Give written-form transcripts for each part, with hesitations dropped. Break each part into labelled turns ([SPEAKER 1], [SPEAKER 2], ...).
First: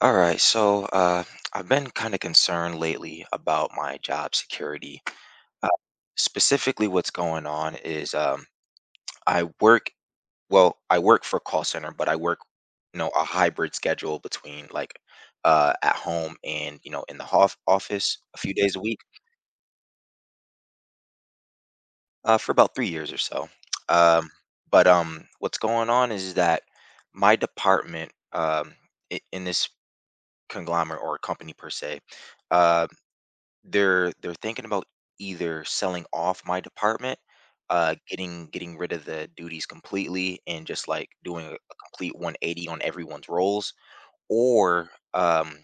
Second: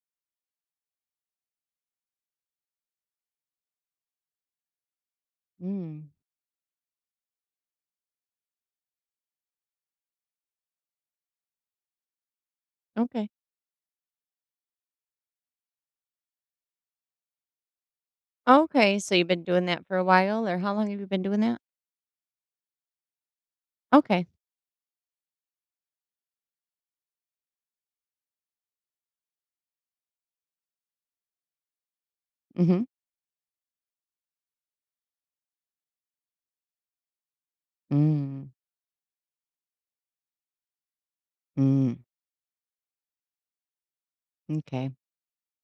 [SPEAKER 1] All right, I've been kind of concerned lately about my job security. Uh,
[SPEAKER 2] Mm,
[SPEAKER 1] specifically, what's going on is I work, well, I work for a call center, but I work, you know, a
[SPEAKER 2] okay.
[SPEAKER 1] hybrid schedule between like at home and, you know, in the office a few days a
[SPEAKER 2] Okay,
[SPEAKER 1] week
[SPEAKER 2] so you've been doing that for a while, or how long have you been doing that?
[SPEAKER 1] for about 3 years or so.
[SPEAKER 2] Okay.
[SPEAKER 1] Um, but what's going on is that my department in this conglomerate or company per se,
[SPEAKER 2] Mhm.
[SPEAKER 1] uh, they're thinking about either selling off my department, getting
[SPEAKER 2] Mm,
[SPEAKER 1] getting rid of the duties completely and just like doing a
[SPEAKER 2] mm,
[SPEAKER 1] complete 180 on everyone's roles, or
[SPEAKER 2] okay.
[SPEAKER 1] um,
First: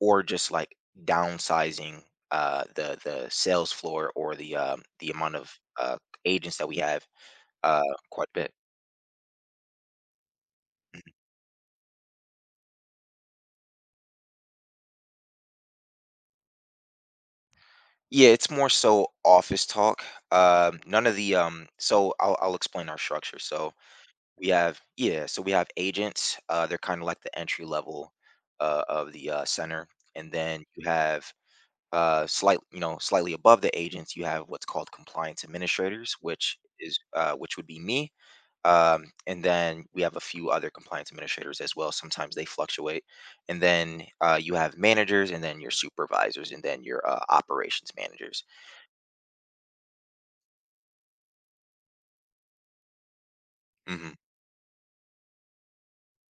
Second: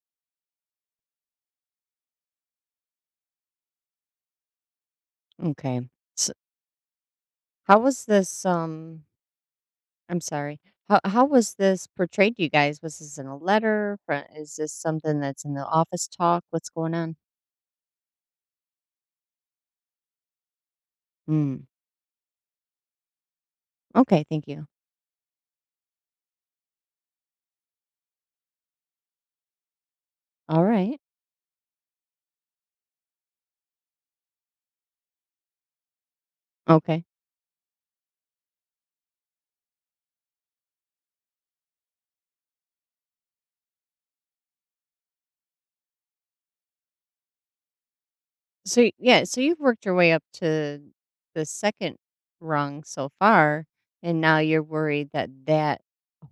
[SPEAKER 1] or just like downsizing the sales floor or the the amount of
[SPEAKER 2] Okay. So
[SPEAKER 1] agents that we have
[SPEAKER 2] how
[SPEAKER 1] uh,
[SPEAKER 2] was
[SPEAKER 1] quite a
[SPEAKER 2] this,
[SPEAKER 1] bit.
[SPEAKER 2] I'm sorry. How was this portrayed to you guys? Was this in a letter? Fr is this something that's in the office talk? What's going on?
[SPEAKER 1] Yeah, it's more so office talk. None of the
[SPEAKER 2] Mm,
[SPEAKER 1] um. So I'll explain our structure. So
[SPEAKER 2] okay, thank you.
[SPEAKER 1] We have agents, they're kinda like the entry level, of the center, and then you
[SPEAKER 2] Alright.
[SPEAKER 1] have, slightly above the agents, you have what's called compliance administrators, which is,
[SPEAKER 2] Okay.
[SPEAKER 1] which would be me, and then we have a few other compliance administrators as well, sometimes they fluctuate, and then, you have managers, and then your supervisors, and then your, operations managers.
[SPEAKER 2] So yeah, so you've worked your way up to the second rung so far,
[SPEAKER 1] Mhm,
[SPEAKER 2] and now you're worried that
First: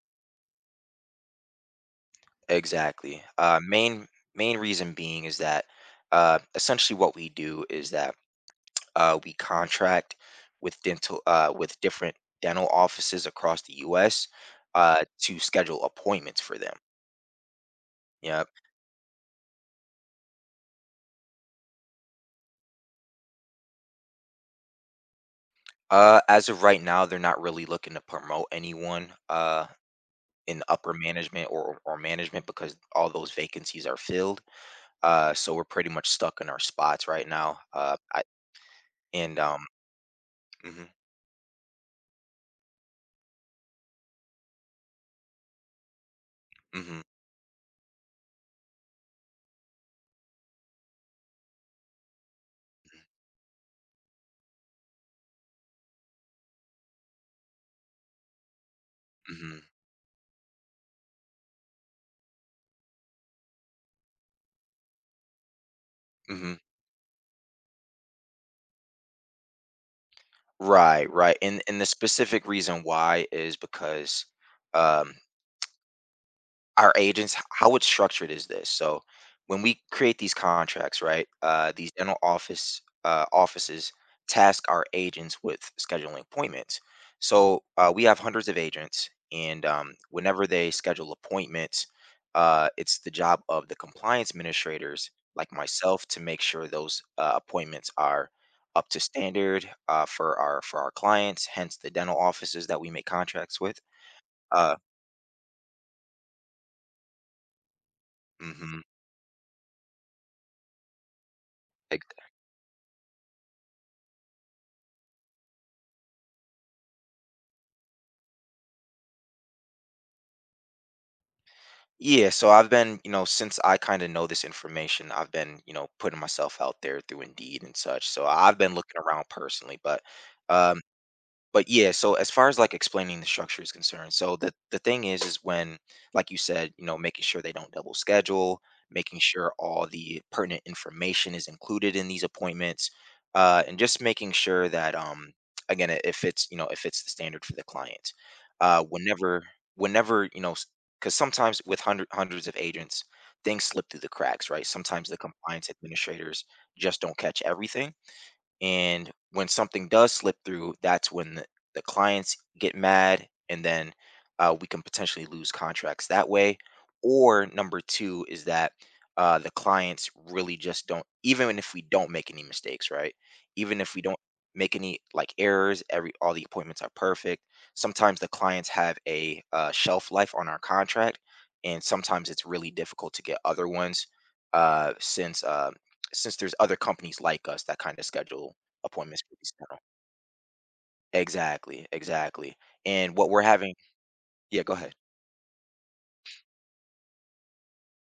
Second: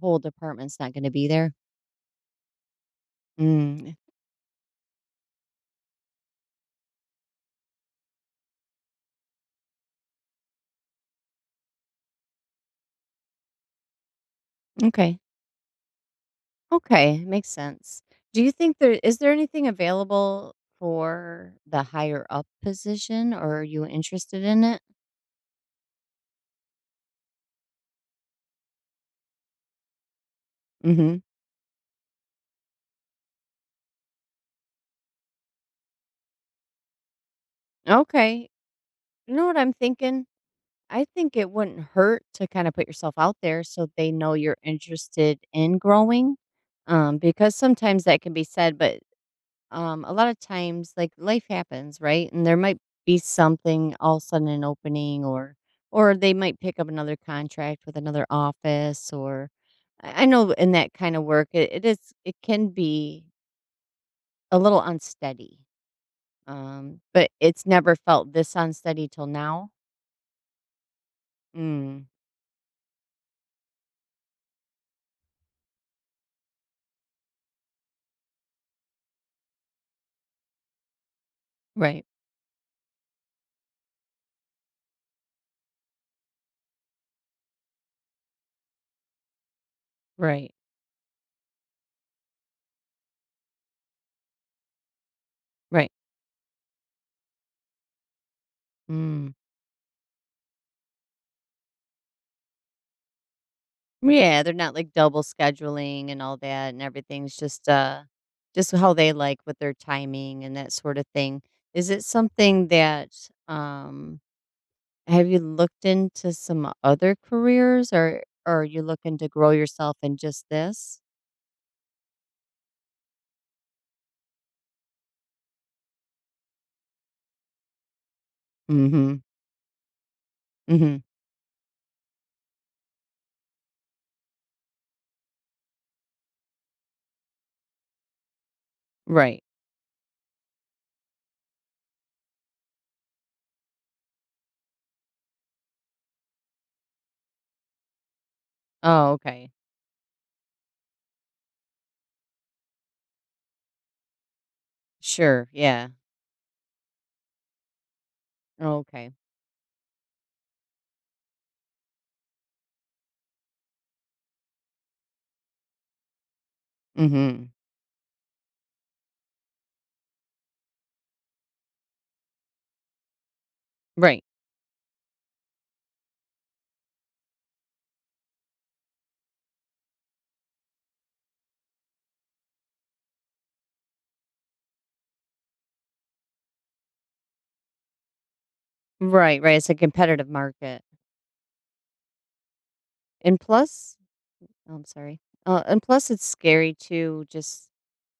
[SPEAKER 2] whole department's not going to be there.
[SPEAKER 1] exactly,
[SPEAKER 2] Mm,
[SPEAKER 1] main reason being is that, essentially what we do is that we contract with dental with different dental offices across the U.S.
[SPEAKER 2] okay,
[SPEAKER 1] To schedule appointments for them.
[SPEAKER 2] okay, makes sense. Do
[SPEAKER 1] Yeah.
[SPEAKER 2] you think there is there anything available for the higher up position, or are you interested in it?
[SPEAKER 1] As of right now, they're not really looking to promote anyone in upper
[SPEAKER 2] Hmm.
[SPEAKER 1] management or management because all those vacancies are filled. So we're pretty much stuck in our spots right now. I,
[SPEAKER 2] Okay, you
[SPEAKER 1] and
[SPEAKER 2] know what I'm thinking.
[SPEAKER 1] mhm,
[SPEAKER 2] I think it wouldn't hurt to kinda put yourself out there so they know you're interested in growing,
[SPEAKER 1] mhm,
[SPEAKER 2] because sometimes that can be said, but, a lot of times, like, life happens, right? And there might be something all of a sudden an opening or they might pick up another contract with another office or
[SPEAKER 1] mhm,
[SPEAKER 2] I know in that kind of work, it is it can be a little unsteady,
[SPEAKER 1] mhm.
[SPEAKER 2] but it's never felt this unsteady till now.
[SPEAKER 1] Right, right. And the
[SPEAKER 2] Mm.
[SPEAKER 1] specific reason why is because um, our agents how it's structured is this. So when we create these contracts, right, these
[SPEAKER 2] Right,
[SPEAKER 1] dental offices task our agents with scheduling appointments. So we have hundreds of agents and whenever
[SPEAKER 2] right,
[SPEAKER 1] they schedule appointments, it's the job of the compliance administrators like
[SPEAKER 2] right.
[SPEAKER 1] myself to make sure those appointments are up to
[SPEAKER 2] Mm.
[SPEAKER 1] standard, for our clients, hence the dental offices that we make contracts with.
[SPEAKER 2] Yeah, they're
[SPEAKER 1] uh,
[SPEAKER 2] not, like, double scheduling and all that, and everything's just
[SPEAKER 1] mhm,
[SPEAKER 2] how they like with their timing and that sort of thing. Is it something that, um have you looked into some other careers, or are you looking to grow yourself in just this?
[SPEAKER 1] Yeah, so I've been, you know, since I kind of know this information, I've been, you know, putting myself out there through Indeed and such. So I've been looking
[SPEAKER 2] Mhm.
[SPEAKER 1] around personally, um,
[SPEAKER 2] Mhm.
[SPEAKER 1] but yeah, so as far as like explaining the structure is concerned, so the thing is when, like you said, you know, making sure they don't double schedule, making
[SPEAKER 2] Right.
[SPEAKER 1] sure all the pertinent information is included in these appointments, and just making sure that again it fits, you know, it fits the standard for the client. Uh
[SPEAKER 2] Oh,
[SPEAKER 1] whenever
[SPEAKER 2] okay.
[SPEAKER 1] whenever you know, because sometimes with hundreds of agents, things slip through the cracks, right? Sometimes the
[SPEAKER 2] Sure,
[SPEAKER 1] compliance
[SPEAKER 2] yeah.
[SPEAKER 1] administrators just don't catch everything, and
[SPEAKER 2] Okay.
[SPEAKER 1] when something does slip through, that's when the clients get mad, and then we can potentially lose contracts that way. Or
[SPEAKER 2] Mhm.
[SPEAKER 1] number two is that the clients really just don't, even if we don't make any mistakes, right? Even if we don't
[SPEAKER 2] Right.
[SPEAKER 1] make any like errors, every all the appointments are perfect. Sometimes the clients have a shelf life on our contract, and sometimes it's really difficult to get other ones uh, since uh, since there's other companies like us that kinda schedule appointments for
[SPEAKER 2] Right,
[SPEAKER 1] these
[SPEAKER 2] right, it's a
[SPEAKER 1] now.
[SPEAKER 2] competitive market.
[SPEAKER 1] Exactly, exactly, and what
[SPEAKER 2] And
[SPEAKER 1] we're having.
[SPEAKER 2] plus
[SPEAKER 1] Yeah, go
[SPEAKER 2] oh, I'm
[SPEAKER 1] ahead.
[SPEAKER 2] sorry. And plus, it's scary too, just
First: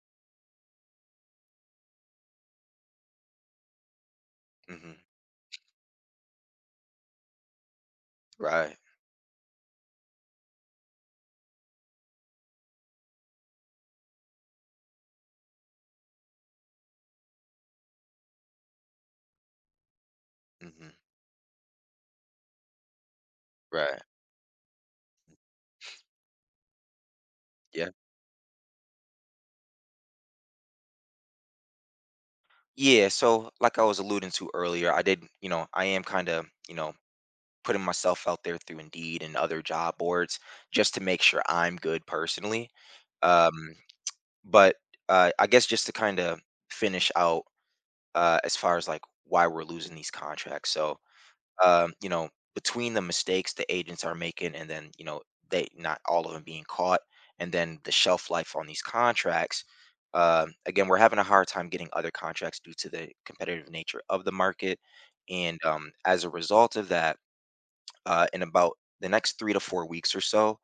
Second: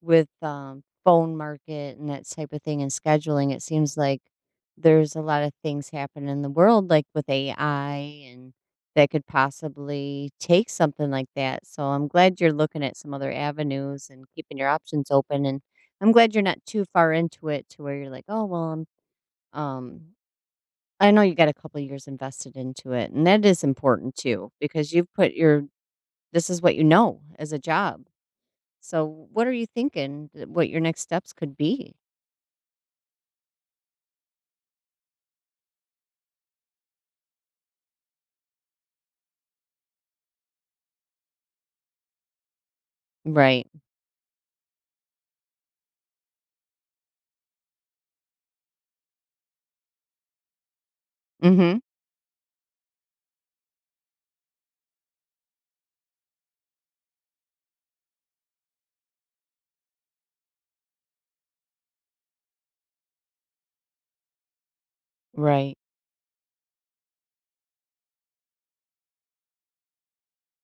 [SPEAKER 2] with phone market and that type of thing and scheduling. It seems like
[SPEAKER 1] Mhm.
[SPEAKER 2] there's a lot of things happening in the world, like with AI, and
[SPEAKER 1] Right.
[SPEAKER 2] that could possibly take something like that. So I'm glad you're looking at some other avenues and keeping your options open. And I'm glad you're not too far into it to where you're like, oh, well, I'm, um,
[SPEAKER 1] Mhm.
[SPEAKER 2] I know you got a couple years invested into it. And that is
[SPEAKER 1] Right.
[SPEAKER 2] important too, because you've put your this is what you know as a
[SPEAKER 1] Yeah.
[SPEAKER 2] job. So what are you thinking th what your next steps could be?
[SPEAKER 1] Yeah, so, like I was alluding to earlier, I did, you know, I am kinda, you know, putting myself out there through Indeed and other job boards just to make sure I'm good personally.
[SPEAKER 2] Right.
[SPEAKER 1] Um, but, I guess just to kinda finish out, as far as, like, why we're losing these contracts, so
[SPEAKER 2] Mhm.
[SPEAKER 1] you know, between the mistakes the agents are making and then, you know, they not all of them being caught, and then the shelf life on these contracts. Again, we're having a hard time getting other contracts due to the competitive nature of the market. And
[SPEAKER 2] Right.
[SPEAKER 1] as a result of that, in about the next 3 to 4 weeks or so,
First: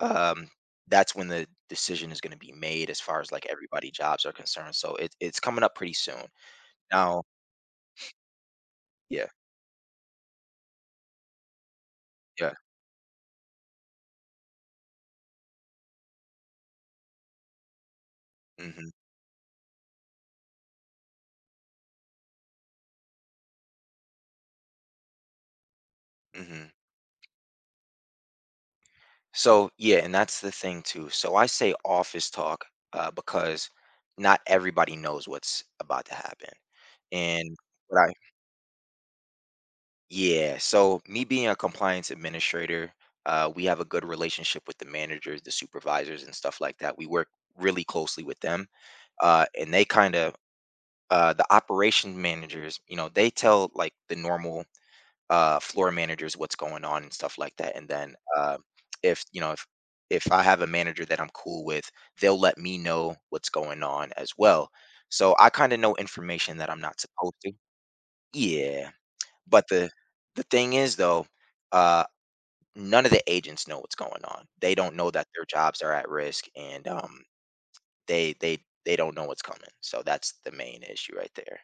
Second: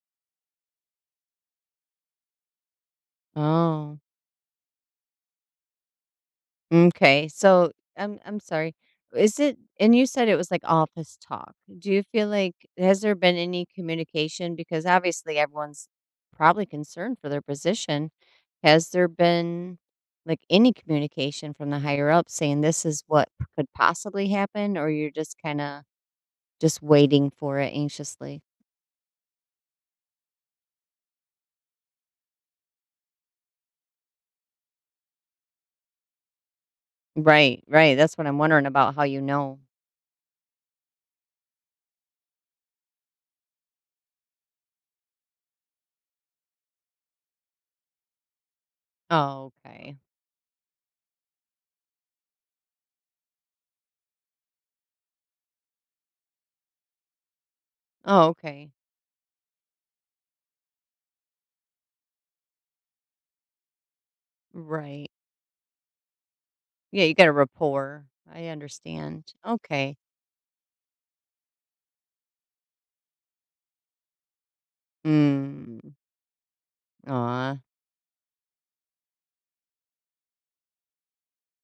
[SPEAKER 1] um, that's when the decision is going to be made as far as like everybody
[SPEAKER 2] Oh,
[SPEAKER 1] jobs are concerned. So it, it's coming up pretty soon. Now,
[SPEAKER 2] okay. So I'm sorry.
[SPEAKER 1] yeah,
[SPEAKER 2] Is it and you said it was like office talk. Do you feel
[SPEAKER 1] yeah.
[SPEAKER 2] like has there been any communication? Because obviously everyone's probably concerned for their position.
[SPEAKER 1] hmm
[SPEAKER 2] Has there been, like, any communication from the higher up saying this is what p- could possibly happen, or you're just kinda
[SPEAKER 1] hmm
[SPEAKER 2] just waiting for it anxiously?
[SPEAKER 1] So yeah, and that's the thing too. So I say office talk because not everybody knows what's about to happen. And
[SPEAKER 2] Right, right,
[SPEAKER 1] what I
[SPEAKER 2] that's what I'm wondering about how you know.
[SPEAKER 1] yeah, so me being a compliance administrator, we have a good relationship with the managers, the supervisors, and stuff like that. We work really closely with them,
[SPEAKER 2] Oh,
[SPEAKER 1] and they
[SPEAKER 2] okay.
[SPEAKER 1] kind of the operation managers, you know, they tell like the normal floor managers what's going on and stuff like that. And then
[SPEAKER 2] Oh, okay.
[SPEAKER 1] if you know if I have a manager that I'm cool with, they'll let me know what's going on as well.
[SPEAKER 2] Right.
[SPEAKER 1] So I kind of know information that I'm not
[SPEAKER 2] Yeah, you got a
[SPEAKER 1] supposed to.
[SPEAKER 2] rapport. I
[SPEAKER 1] Yeah,
[SPEAKER 2] understand.
[SPEAKER 1] but the
[SPEAKER 2] Okay.
[SPEAKER 1] the thing is though, uh, none of the agents know what's going on. They don't know that their
[SPEAKER 2] Mm,
[SPEAKER 1] jobs are at risk, and
[SPEAKER 2] aw.
[SPEAKER 1] they they they don't know what's coming. So that's the main issue right there.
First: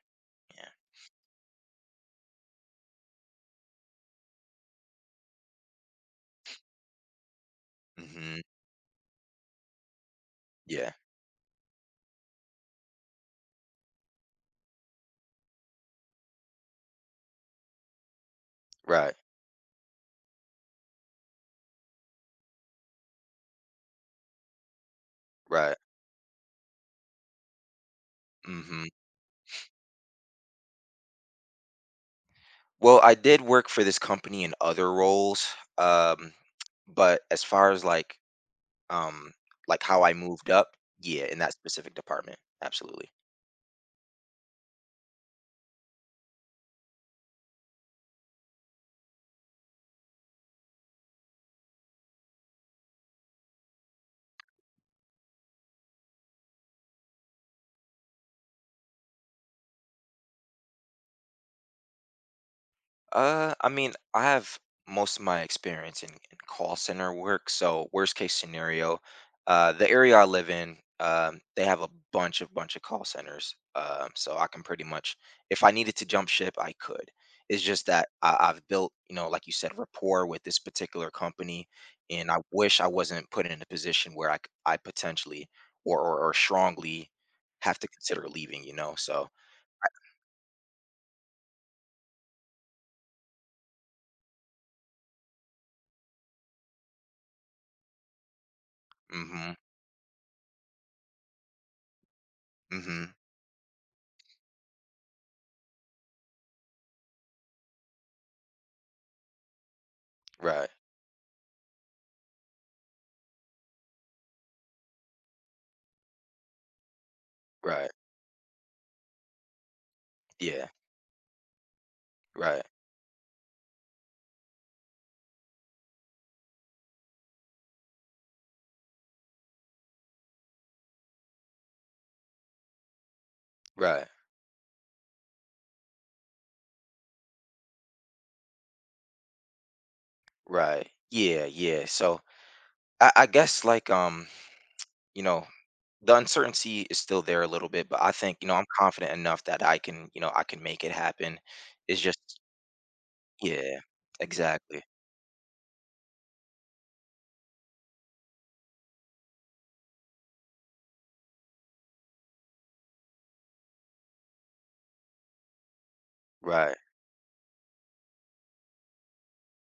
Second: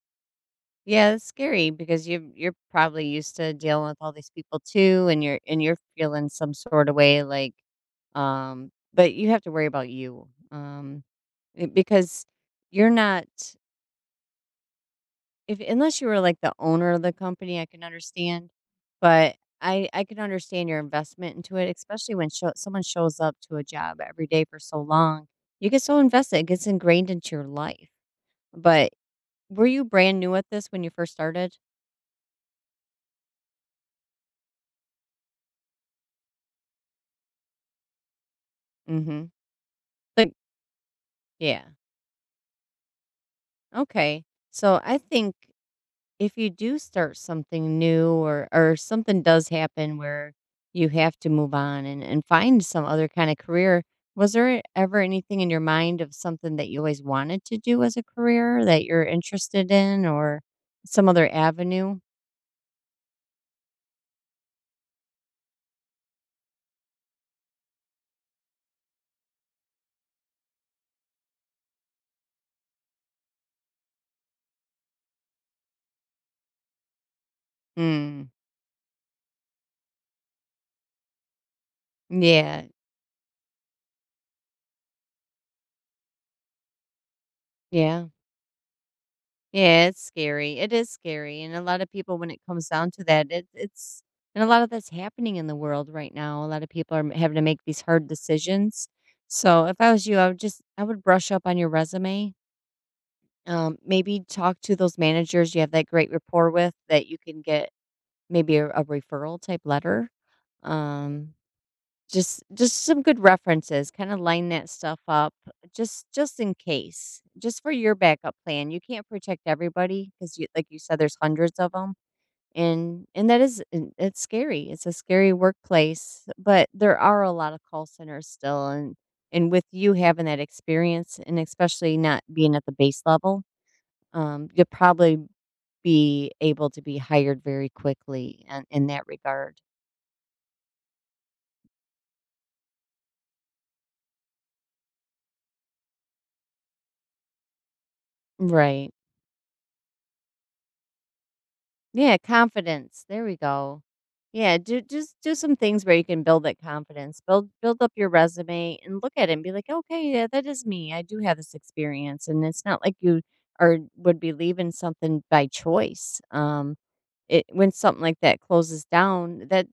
[SPEAKER 1] Yeah.
[SPEAKER 2] Yeah, it's scary because you're probably used to dealing with all these people too, and you're feeling some sort of way, like,
[SPEAKER 1] hmm
[SPEAKER 2] but you have to worry about you,
[SPEAKER 1] Yeah.
[SPEAKER 2] eh, because you're not if unless you were, like, the owner of the company, I can understand,
[SPEAKER 1] Right.
[SPEAKER 2] but I can understand your investment into it, especially when show someone shows up to a job every day for so long. You
[SPEAKER 1] Right.
[SPEAKER 2] get so invested, it gets ingrained into your life.
[SPEAKER 1] hmm
[SPEAKER 2] But were you brand new at this when you first started?
[SPEAKER 1] Well, I did work for this company in other roles, um, but as far as like
[SPEAKER 2] Mhm.
[SPEAKER 1] um like how I
[SPEAKER 2] Like
[SPEAKER 1] moved up, yeah, in that
[SPEAKER 2] yeah.
[SPEAKER 1] specific department, absolutely.
[SPEAKER 2] Okay. So, I think if you do start something new or something does happen where you have to move on and find some other kind of career, was there ever anything in your mind of something that you always wanted to do as a career that you're interested in or some other avenue?
[SPEAKER 1] I mean, I have most of my experience in call center work. So worst case scenario, the area I live in, they have a bunch of call centers. So I can pretty much, if I needed to jump ship, I could. It's just that
[SPEAKER 2] Mm.
[SPEAKER 1] I, I've built, you know, like you said, rapport with this particular company, and I
[SPEAKER 2] Yeah.
[SPEAKER 1] wish I wasn't put in a position where I potentially or strongly have to
[SPEAKER 2] Yeah.
[SPEAKER 1] consider leaving. You know, so.
[SPEAKER 2] Yeah, it's scary. It is scary, and a lot of people, when it comes down to that, it, it's and a lot of that's happening in the world right now. A lot of people are m- having to make these hard decisions.
[SPEAKER 1] Mm-hmm.
[SPEAKER 2] So, if I was you, I would just I would brush up on your resume.
[SPEAKER 1] Mm-hmm.
[SPEAKER 2] Maybe talk to those managers you have that great rapport with that you can get maybe a referral type letter.
[SPEAKER 1] Right.
[SPEAKER 2] Um, just some good references, kinda line that stuff up just in case, just for
[SPEAKER 1] Right.
[SPEAKER 2] your backup plan. You can't protect everybody 'cause you like
[SPEAKER 1] Yeah.
[SPEAKER 2] you said, there's hundreds of them,
[SPEAKER 1] Right.
[SPEAKER 2] and that is and it's scary. It's a scary workplace, but there are a lot of call centers still, and with you having that experience and especially not being at the base level,
[SPEAKER 1] Right,
[SPEAKER 2] you'll probably be able to be hired very quickly in that regard.
[SPEAKER 1] right. Yeah, yeah. So I guess like, you know, the uncertainty is still there a little bit, but I think, you know, I'm
[SPEAKER 2] Right.
[SPEAKER 1] confident enough that I can, you know, I can make it happen. It's
[SPEAKER 2] Yeah,
[SPEAKER 1] just
[SPEAKER 2] confidence. There we
[SPEAKER 1] yeah,
[SPEAKER 2] go. Yeah, do
[SPEAKER 1] exactly.
[SPEAKER 2] just do some things where you can build that confidence. Build up your resume and look at it and be like, "Okay, yeah, that is me. I do have this experience." And it's not like you are would be leaving something by choice.
[SPEAKER 1] Right.
[SPEAKER 2] It when something like that closes down, that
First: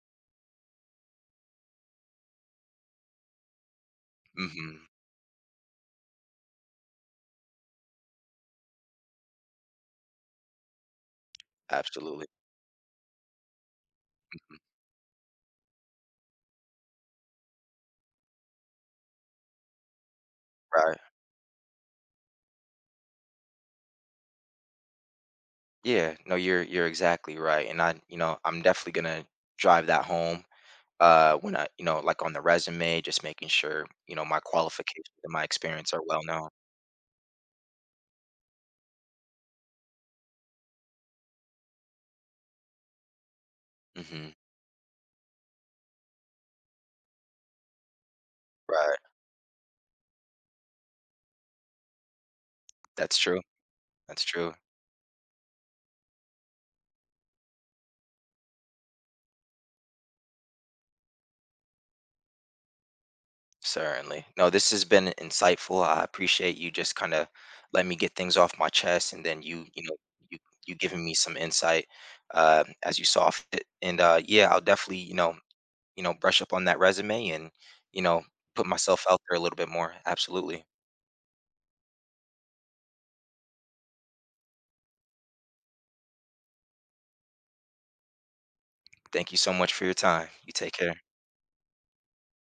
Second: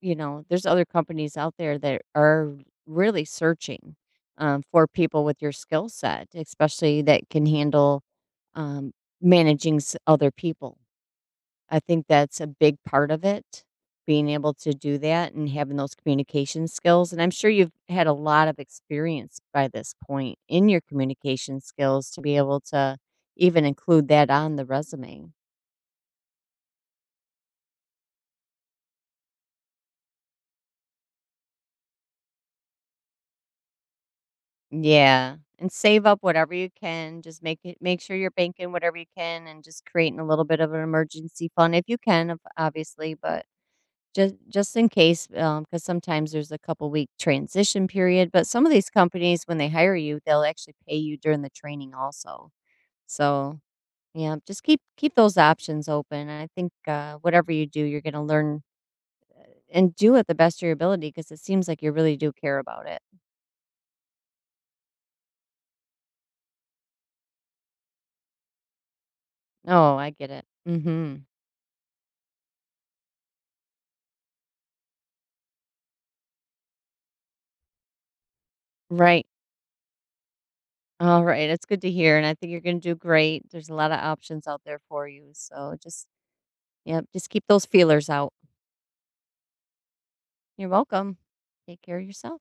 [SPEAKER 2] you know, there's other companies out there that are really searching
[SPEAKER 1] Mm-hmm.
[SPEAKER 2] for people with your skill set, especially that can handle um, managing s- other people. I think
[SPEAKER 1] Absolutely.
[SPEAKER 2] that's a big part of it, being able
[SPEAKER 1] Mhm,
[SPEAKER 2] to do that and having those communication skills, and I'm sure you've had a lot of experience by this point in your
[SPEAKER 1] right.
[SPEAKER 2] communication skills to be able to even include that on the resume.
[SPEAKER 1] Yeah. No, you're exactly right. And I, you know, I'm definitely gonna drive that home when I, you know, like on the resume, just making sure, you know, my qualifications and
[SPEAKER 2] Yeah,
[SPEAKER 1] my
[SPEAKER 2] and
[SPEAKER 1] experience are
[SPEAKER 2] save up
[SPEAKER 1] well known.
[SPEAKER 2] whatever you can, just make it make sure you're banking whatever you can and just creating a little bit of an emergency fund if you can, ob obviously, but
[SPEAKER 1] Mm-hmm.
[SPEAKER 2] just in case, because sometimes there's a couple week transition period, but some of these
[SPEAKER 1] Right.
[SPEAKER 2] companies, when they hire you, they'll actually pay you during the training also.
[SPEAKER 1] That's true.
[SPEAKER 2] So,
[SPEAKER 1] That's
[SPEAKER 2] yeah,
[SPEAKER 1] true.
[SPEAKER 2] just keep those options open, and I think, whatever you do, you're gonna learn and do it the best of your ability, because it seems like you really do care about it.
[SPEAKER 1] Certainly. No, this has been insightful. I appreciate you just kind of let me get things off my chest, and then you know,
[SPEAKER 2] Oh, I get
[SPEAKER 1] you
[SPEAKER 2] it.
[SPEAKER 1] you giving me
[SPEAKER 2] Mhm.
[SPEAKER 1] some insight, as you saw fit. And yeah, I'll definitely, you know, brush up on that resume and you know, put myself out
[SPEAKER 2] Right.
[SPEAKER 1] there a little bit more. Absolutely.
[SPEAKER 2] All right, it's good to hear, and I think you're gonna do great. There's a lot of options out there for you, so just yep, just keep those feelers out.
[SPEAKER 1] Thank you so much for your time. You
[SPEAKER 2] You're
[SPEAKER 1] take care.
[SPEAKER 2] welcome. Take care of yourself.